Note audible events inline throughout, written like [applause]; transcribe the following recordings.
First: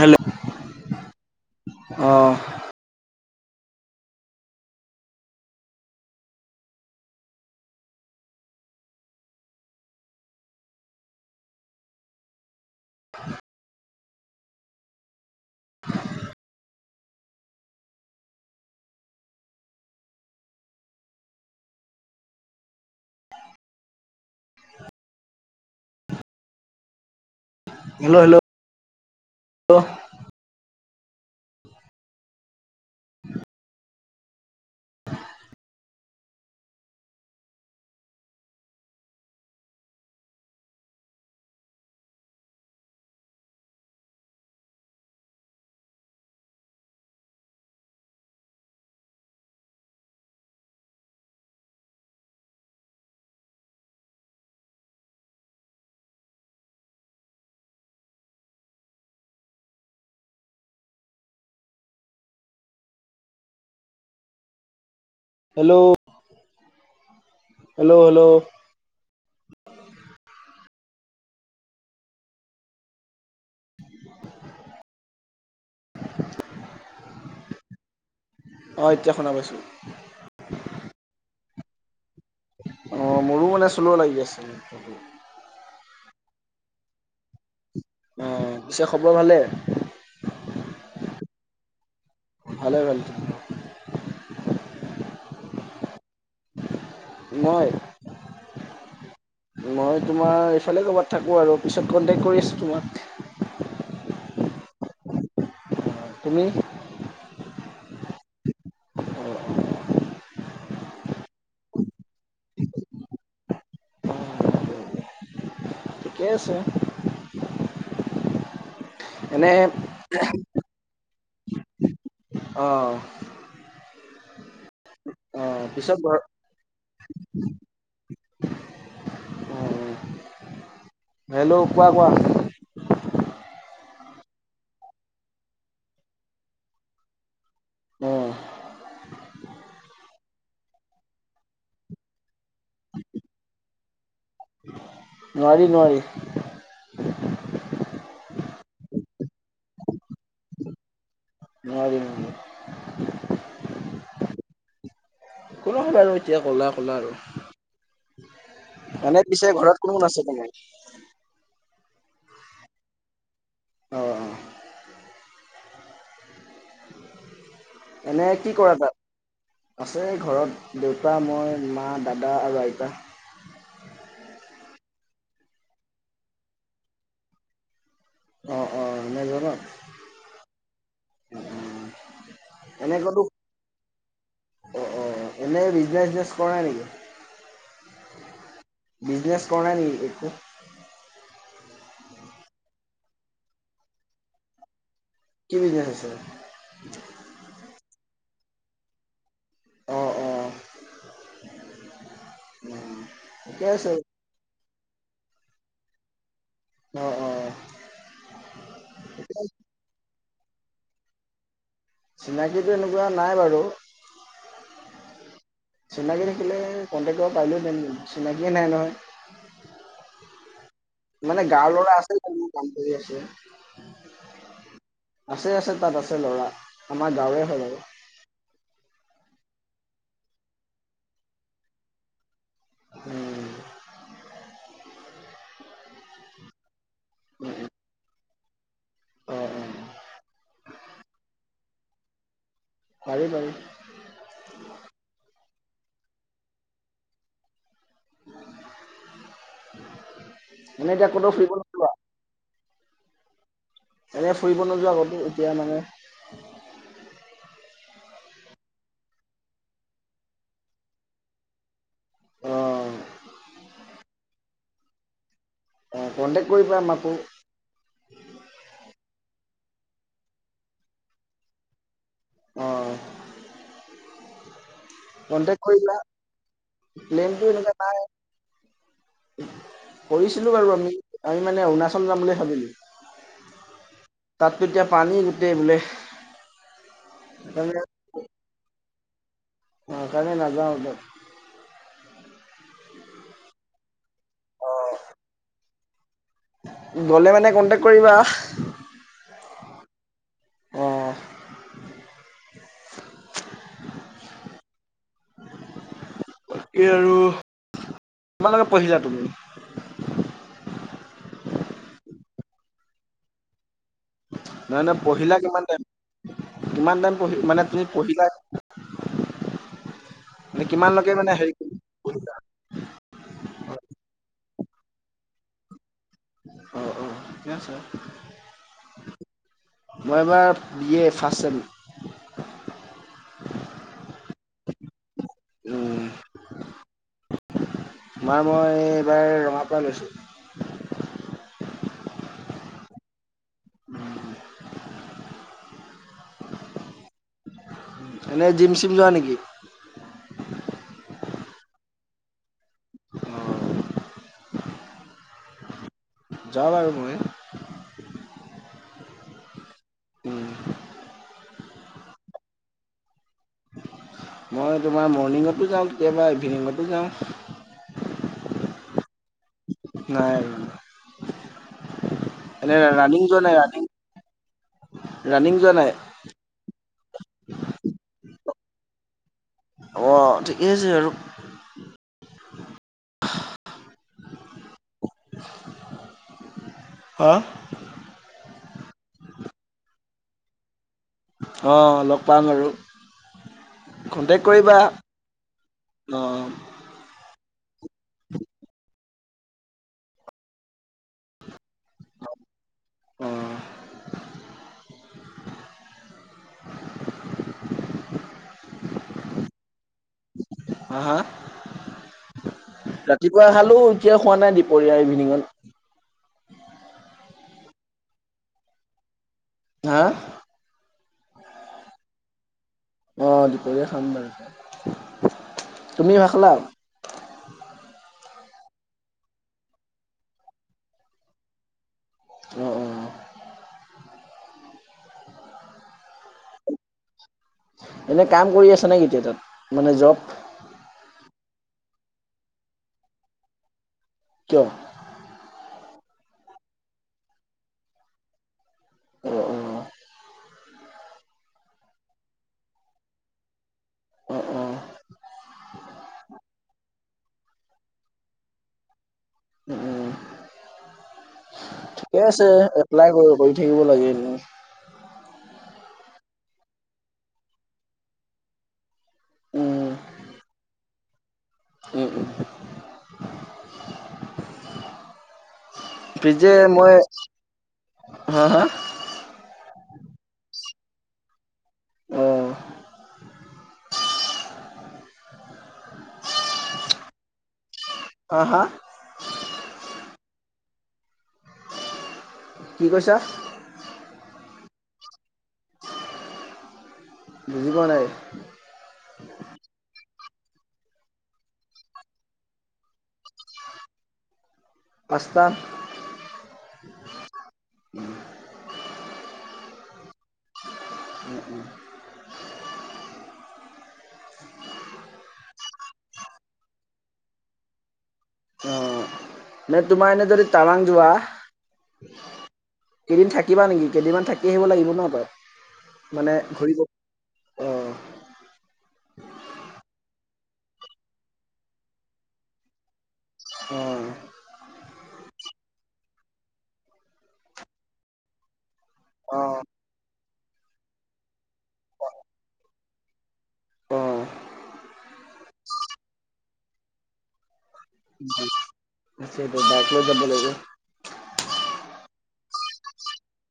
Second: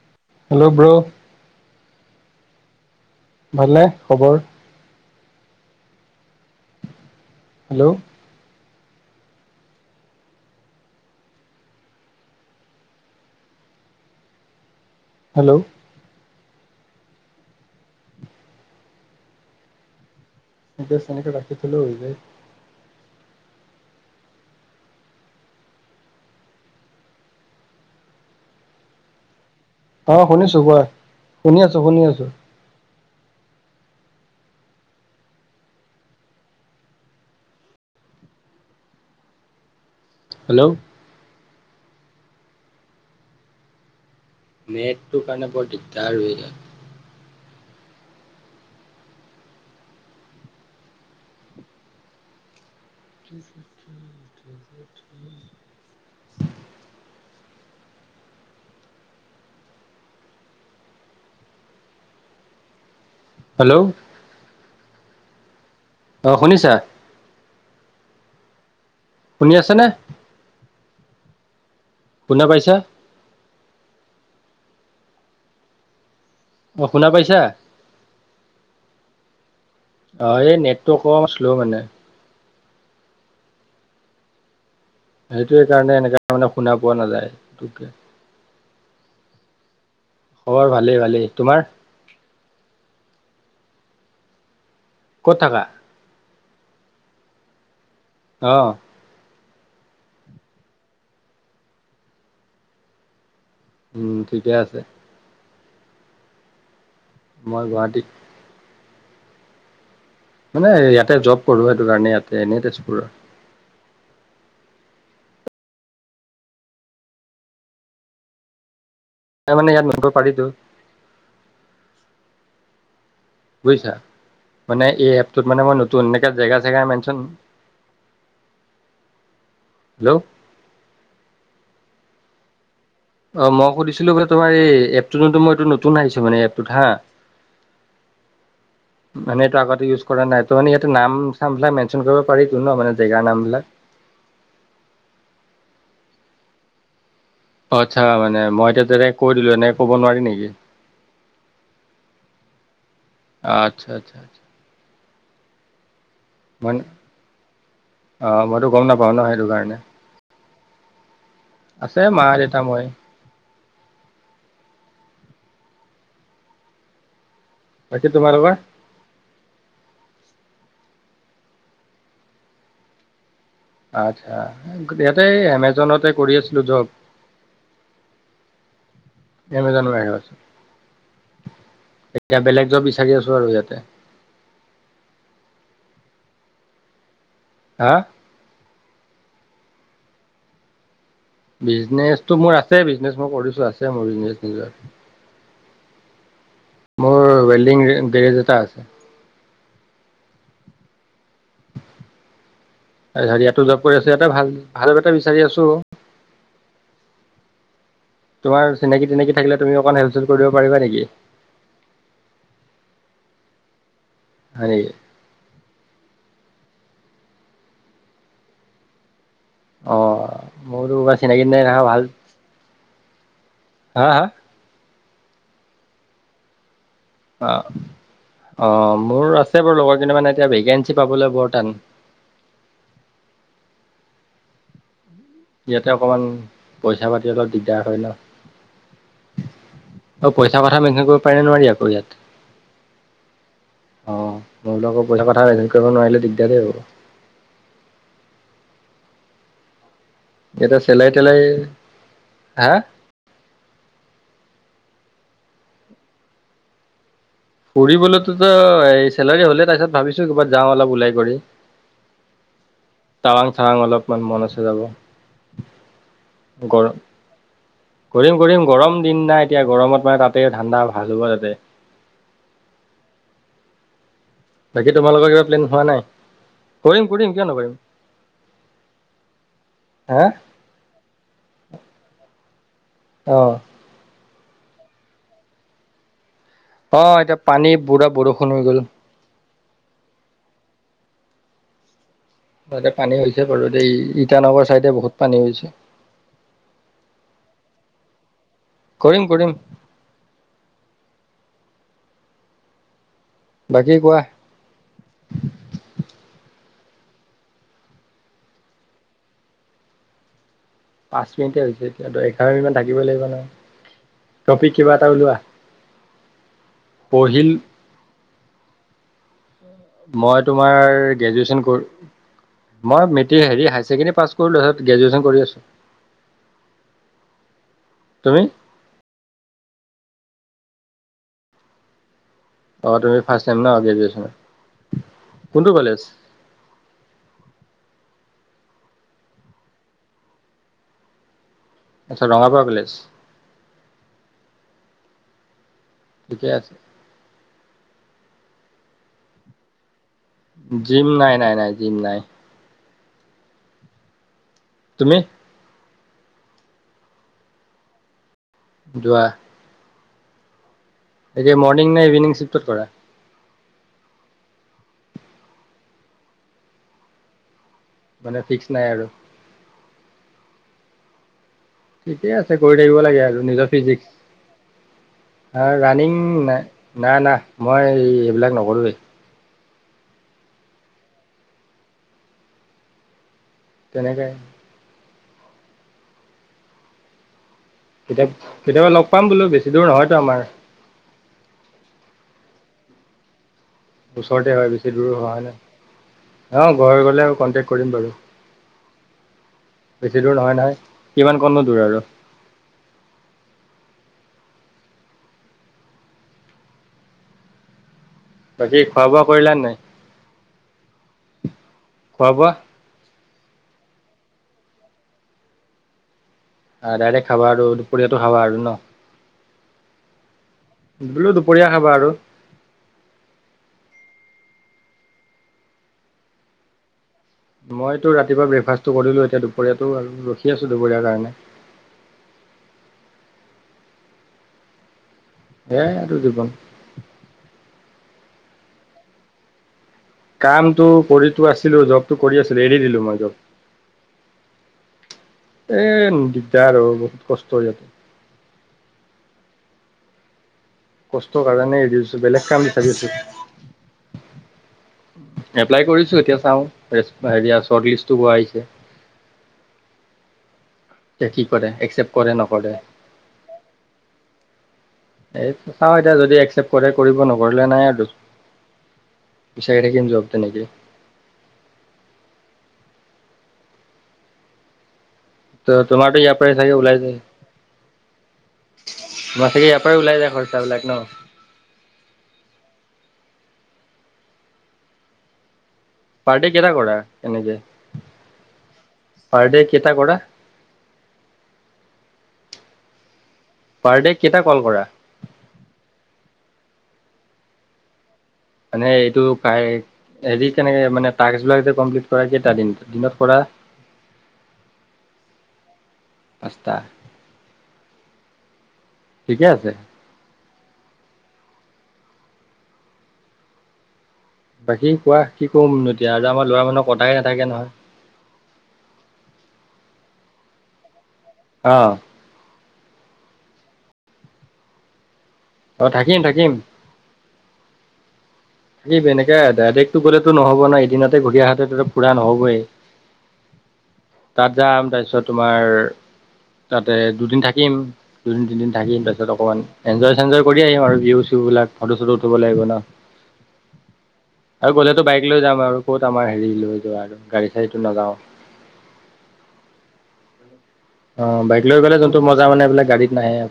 Hello hello bro'- অ' ভাল নে খবৰ। হেল্ল' [inaudible] হেল্ল' বাচ তেনেকে ৰাখি থ'লে হৈ যায়। হেল্ল হেল্ল অ শুনিছো কোৱা শুনি আছো শুনি আছো। হেল্ল' নেটটোৰ কাৰণে বৰ দিকডাৰ হৈ যায়। [inaudible] হেল্ল' হেল্ল' আহ শুনিছা। হেল্ল' হেল্ল' শুনি আছে নে শুনা পাইছা। আ অ এতিয়া শুনা পাইছোঁ। অ এই নেটটো অকনমান‌ শ্ল' মানে। অ মোৰো মানে শ্ল লাগি আছিল। সেইটোৱে কাৰণে এনেকাে মানে শুনা পোৱা নাযায় সেইটোৱে। অ' পিছে খবৰ ভালে- খবৰ ভালেই ভালেই তোমাৰ- ভালে ভেলটো ক'ত থাকা? মই - অহ' মই তোমাৰ এইফালে ক'ৰবাত থাকোঁ আৰু, পিছত কণ্টেক্ট কৰি আছোঁ তোমাক। উম ঠিকে আছে। তুমি? মই গুৱাহাটীত। অ' মানে ইয়াতে জব কৰো সেইটো কাৰণে ইয়াতে, এনেই তেজপুৰৰ। অ' ঠিকে আছে। এনে ত মানে ইয়াত মনিব পাৰিতো অহ' বুজিছা। মানে এই এপটোত মানে অ' মই পিছত নতুন, ঘৰ এনেকা জেগা চেগা মেচন উম' হেল্ল কোৱা কোৱা? অ মই সুধিছিলো বোলে তোমাৰ, এই এপটো যোনটো মই এইটোত নতুন আহিছো মানে এপটোত হা উম' মানে এইটো আগতে ইউজ কৰা নাই, ত মানে ইয়াতে নাম চামবিলাক মেনশ্যন কৰিব পাৰিটো ন, মানে জেগাৰ নামবিলাক? উ [unintelligible] নোৱাৰি নোৱাৰি। অ আচ্ছা মানে, মই এতিয়া যেনেকে কৈ দিলো এনেকে ক'ব নোৱাৰি নেকি? নোৱাৰি নোৱাৰি। আচ্ছা আচ্ছা আচছা। একো নহয় বাৰু এতিয়া ক'লা ক'লা আৰু। অ মইতো গম নাপাও মানে ন সেইটো পিছে কাৰণে ঘৰত কোন কোন আছে তোমাৰ? আছে মা, দেউতা, মই। অ' বাকী এনে কি তোমালোকৰ কৰা তাত? আছে ঘৰত দেউতা, মই, মা, দাদা আৰু আইতা। আচ্ছা, ইয়াতে এমেজনতে কৰি আছিলো জব। অ', অ', এমেজনত এমেজনৰ ৰাইনত। এতিয়া বেলেগ জব এনে বিচাৰি ক'তো আছো আৰু ইয়াতে। অ অ' এনে বিজনেচ-চিজনেচ কৰা নাই নেকি? হা বিজনেছ কৰা নাই নেকি? বিজনেছটো মোৰ আছে, বিজনেচ মই কৰিছো আছে মোৰ বিজনেছ নিজৰ। কি বিজনেছ আছে? মোৰ ৱেলডিং গেৰেজ এটা আছে। অ অ' হেৰিয়াতো ঠিকে জব আছে। কৰি আছো, ইয়াটো ভাল ভাল এটা বিচাৰি আছো। অ অ' তোমাৰ চিনাকি তিনাকি থাকিলে তুমিও অকণমান হেল্প চেল্প কৰিব পাৰিবা নেকি? চিনাকিতো এনেকুৱা নাই বাৰু। হয়নি। তোলৈ কণ্টেক্ট কৰিব পাৰিলো হেঁতেন, চিনাকিয়েই নাই নহয়। অ মোৰোবা চিনাকি তিনাকি নাই, ভাল। ঠিক আছে। হা হা আছে-আছে তাত আছে ল'ৰা। আমাৰ গাঁৱৰে অ' হয় বাৰু। অ মোৰ আছে বাৰু লগৰ মানে এতিয়া ভেকেঞ্চি পাবলৈ বৰ টান। উম ইয়াতে অকমান, পইচা পাতি অলপ উম, উম, দিগদাৰ হয় ন। অ', অ', আৰু পইচা কথা মেনচন কৰিব পাৰিনে নোৱাৰি আকৌ ইয়াত পাৰি পাৰি। অ মই বোলো আক পইচা কথা কৰিব নোৱাৰিলে দিগদাৰেই হ'ব ইয়াতে মানে এতিয়া চেলাৰী ক'তো তেলাৰী ফুৰিব নোযোৱা হা এনে ফুৰিব নোযোৱা কতো এতিয়া মানে ফুৰিবলৈতোতো এই চেলাৰী হ'লে তাৰপিছত ভাবিছো কৰবাত যাওঁ অলপ ওলাই কৰি অ টাৱাং চাৱাং অলপমান মন আছে যাব অ', কণ্টেক্ট কৰিবা গৰম মাকো কৰিম কৰিম গৰম দিন নাই এতিয়া গৰমত মানে তাতে ঠাণ্ডা ভাল হ'ব তাতে অ বাকী তোমালোকৰ কিবা কণ্টেক প্লেন হোৱা কৰিবা নাই? কৰিম কৰিম কিয় প্লেনটো এনেকে নকৰিম নাই। হা কৰিছিলো বাৰু আমি আমি মানে অৰুণাচল যাম বুলি ভাবিলো অ তাতো এতিয়া পানী গোটেই বোলে। অ এতিয়া পানী বুঢ়া বৰষুণ হৈ গ'ল। সেইকাৰণে নাজওঁ তাত তাতে পানী হৈছে বাৰু এ ইটানগৰ চাইডে বহুত পানী হৈছে। গলে মানে কনটেক কৰিবা। কৰিম কৰিম অ', বাকী কোৱা বাকী আৰু কিমান লৈকে পঢ়িলা তুমি পাঁচ মিনিটে হৈছে এতিয়া এঘাৰ মিনিটমান থাকিবই লাগিব নহয়। টপিক নহয় কিবা নহয় এটা পঢ়িলা ওলোৱা কিমান টাইম কিমান টাইম পঢ়ি পঢ়িল মানে তুমি পঢ়িলা মই মানে তোমাৰে কিমানলৈকে মানে হেৰি গ্ৰেজুৱেচন ক মই মে হায়াৰ ছেকেণ্ডৰি পাছ কৰিলোঁ গ্ৰেজুৱেচন কৰি আছো অ অ ঠিকেই আছে তুমি? মই এবাৰ বি এ ফাৰ্ষ্ট ছেম অ তুমি ফাৰ্ষ্ট ছেম ন গ্ৰেজুৱেচনৰ কোনটো কলেজ [inaudible] তোমাৰ মই এইবাৰ ৰঙা পৰা গৈছো। আচ্ছা ৰঙাপাৰা কলেজ ঠিকে আছে এনেই জিম চিম যোৱা নেকি। জিম নাই নাই নাই জিম নাই অ তুমি যাম আৰু মই যোৱা উম যে মৰ্ণিং নে ইভিনিং চিফ্টত কৰা মই তোমাৰ মৰ্ণিংতো যাওঁ কেতিয়াবা ইভিনিংতো যাওঁ মানে ফিক্স নাই আৰু নাই ঠিকেই আছে এনে কৰি থাকিব লাগে ৰানিং যোৱা আৰু নাই নিজৰ ৰানিং ৰানিং ফিজিক্স যোৱা নাই ৰানিং না না মই এইবিলাক নকৰোঁৱেই অ ঠিকেই আছে আৰু তেনেকে হা কেতিয়া কেতিয়াবা লগ পাম বোলো বেছি দূৰ নহয়তো আমাৰ। অঁ লগ পাম আৰু। কন্টেক ওচৰতে হয় কৰিবা বেছি দূৰো হয় হয় ন অ ঘৰ গলে কণ্টেক্ট কৰিম বাৰু। বেছি দূৰ নহয় নহয় কিমান কোন নো দূৰ আৰু। অ' বাকী খোৱা বোৱা কৰিলা নাই? হা হা? খোৱা বোৱা? ৰাতিপুৱা খালো এতিয়া খোৱা নাই দুপৰীয়া ইভিনিঙত। আহ ডাইৰেক্ট খাবা আৰু দুপৰীয়াতো খাবা আৰু ন হা বোলো দুপৰীয়া খাবা আৰু অ দুপৰীয়া খাম বাৰু তুমি ভাত খালা মইতো ৰাতিপুৱা ব্ৰেকফাষ্টটো কৰিলো এতিয়া দুপৰীয়াতটো ৰখি আছো দুপৰীয়াৰ কাৰণে উ উ এয়াই আৰু জীৱন এনেই কাম কৰি আছা নেকতিয়া তাত মানে জব কামটো কৰিতো আছিলো জবটো কৰি আছিলো এৰি দিলো মই জব কিয়। এ দিগদাৰ আৰু বহুত কষ্ট হৈ যাব। উ উম। কষ্টৰ কাৰণে এৰিছো বেলেগ কাম বিচাৰি আছো। অ' অ' এপ্লাই কৰিছো এতিয়া। চাওঁ হেয়া শৰ্ট লিষ্টটো আহিছে। উম উম। এ কি কৰে একচেপ্ট ঠিকে কৰে আছে নকৰে? এপ্লাই কৰি কৰি থাকিব লাগে এনেই [inaudible] এই চাওঁ এতিয়া যদি একচেপ্ট কৰে কৰিব নকৰিলে নাই আৰু। উম পছাকম জোৱাব তে নেকি? উম উম [unintelligible] তোমাৰটো ইয়াৰ পিছে পাৰাই চাগে মই ওলাই যায়? হা হা [unintelligible] ম চে ওলাই যায় খৰচা বিলাক ন? আহ। [unintelligible] পাৰ ডে কেইটা কৰা এনেকে? হা হা পাৰ ডে কইটা কৰা? কি কৈছা? পাৰ ডে কেইটা কল কৰা? বুজি পোৱা নাই। হৰি তেনেকে মানে টাস্ক বিলাক যে কমপ্লিট কৰা কেইটা দিনত কৰা? পাঁচটা। পাঁচটা। [unintelligible] ঠিকে আছে। এ [unintelligible] বাকী কোৱা কি কম এতিয়া আৰু আমাৰ লৰা মানুহৰ কথাই নাথাকে নহয়। অ মানে তোমাৰ এনে যদি টাৱাং যোৱা আহ। কেইদিন থাকিবা নেকি? কেইদিনমান থাকি আহিব লাগিব ন তই? অ থাকিম থাকিম। অ থাকিব এনেকে ডাইৰেক্টটো গ'লেতো নহব ন এদিনতে ঘূৰি অহাটো ফুৰা নহবই। অ। তাত যাম তাৰপিছত তোমাৰ তাতে দুদিন থাকিম দুদিন তিনদিন থাকিম তাৰিছত অ অকনমান এন্জয় চেঞ্জয় কৰি আহিম আৰু বিহু, চ বলাক ফটো চটো উঠব লাগিব। ন অ আৰু গ'লেতো বাইক লৈ যাম আৰু ক'ত আমাৰ হেৰি লৈ যোৱা আৰু গাড়ী- চাড়ীটো নাযাওঁ [unintelligible] অ বাইক লৈ গ'লে যোনটো মজা মানে বোলে গাড়ীত নাই। অ ই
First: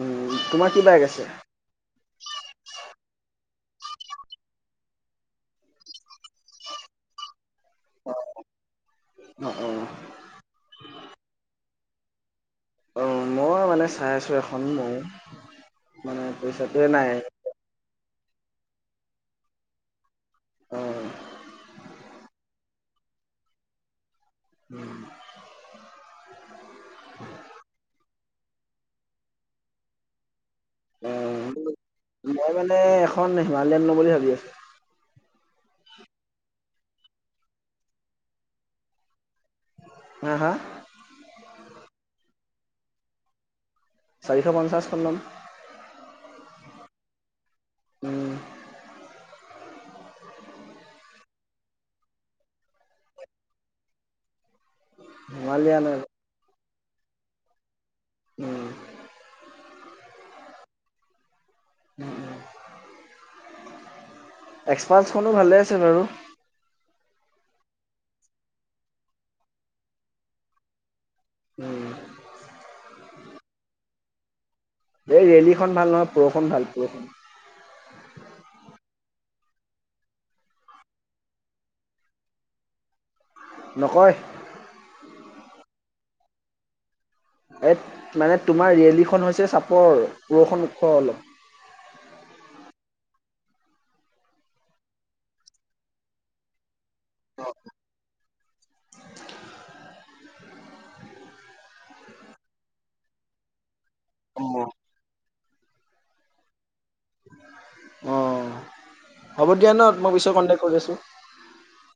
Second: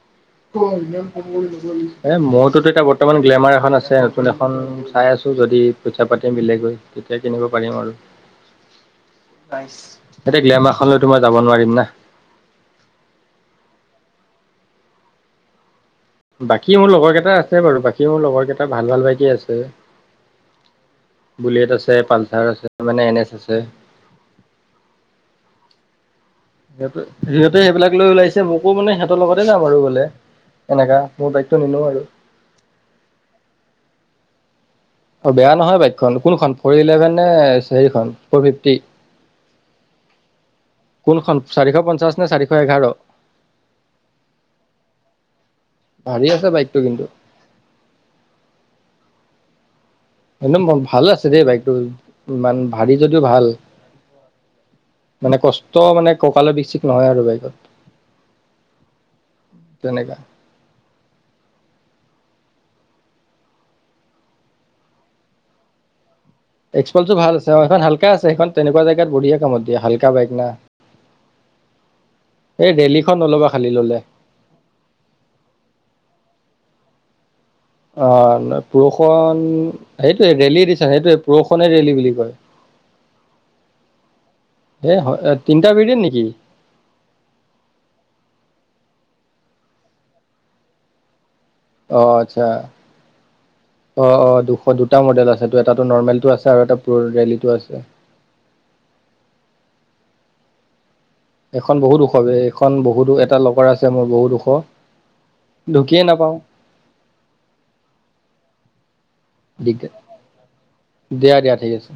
উম তোমাৰ কম কি বাইক আছে নগল- এই মোৰতোতো এতিয়া বৰ্তমান গ্লেমাৰ এখন আছে নতুন এখন চাই আছোঁ যদি পইচা পাতি মিলেগৈ তেতিয়া কিনিম- আৰু অ অ এয়া গ্লেমাৰ খনত- যাব নোৱাৰিম না মই মানে চাই আছোঁ এখন মৌ- বাকী মোৰ লগৰ কেইটা আছে বাৰু বাকী মোৰ লগৰ কেইটা ভাল ভাল বাইকি আছে। অ বুলেট আছে পালচাৰ আছে মানে এন এছ আছে। [unintelligible] সিহঁতে সেইবিলাক লৈ ওলাইছে মোকো মানে সিহঁতৰ লগতে যাম আৰু বোলে। এনেকা মোৰ বাইকটো অ নিনো আৰু। মই মানে এখন হিমালয়ান ল'ম বুলি ভাবি আছো অ বেয়া নহয় বাইকখন কোনখন ফৰ ইলেভেন নে সেইখন ফৰ ফিফটি? হা হা কোনখন চাৰিশ পঞ্চাছ নে চাৰিশ এঘাৰ? চাৰিশ পঞ্চাছখন লম। টো কিন্তু। উম। এদ ভাল আছে দেই বাইকটো ইমান ভাৰী যদিও ভাল। মানে কষ্ট হিমালয়ান আৰু মানে ককালে বিশিকে নহয় আৰু বাইকত- উম তেনেকে এক্সপালখনো ভালে আছে। বাৰু এক্সপালছো ভাল আ অ এখন হাল্কা আছে সখন তেনেকোৱা জেগাত বঢ়িয়া কামত দিয়া হাল্কা বাইক না। উম এই দেলহিখন নলবা খালী ললে। এই ৰেলীখন ভাল নহয় পৰষুণ ভাল পৰষুণ, অ ন পুৰুষন- উম সেইটোে ৰেলি দিছা সেইটে পৰষণে ৰেলী বুলি কয়। নকয় এ তিনিটা বিৰিট নেকি? এ মানে তোমাৰ ৰিয়েলিখন হৈছে চাপৰ পৰষুণ ওখ অলপ- অহ আচ্ছা। অ অ দুশ দুটা মডেল আছে এটো নৰ্মেলটো আছে আৰু এটাটো আছে- এখন বহুত ওখ এইখন বহুত এটা লৰ আছে মোৰ বহুত অ ওখ- ঢুকিয়ে নাপাওঁ- অ হ'ব দিয়া ন দিগদাৰ মই পিছত কন্টেক কৰি আছো দিয়া দিয়া ঠিক আছে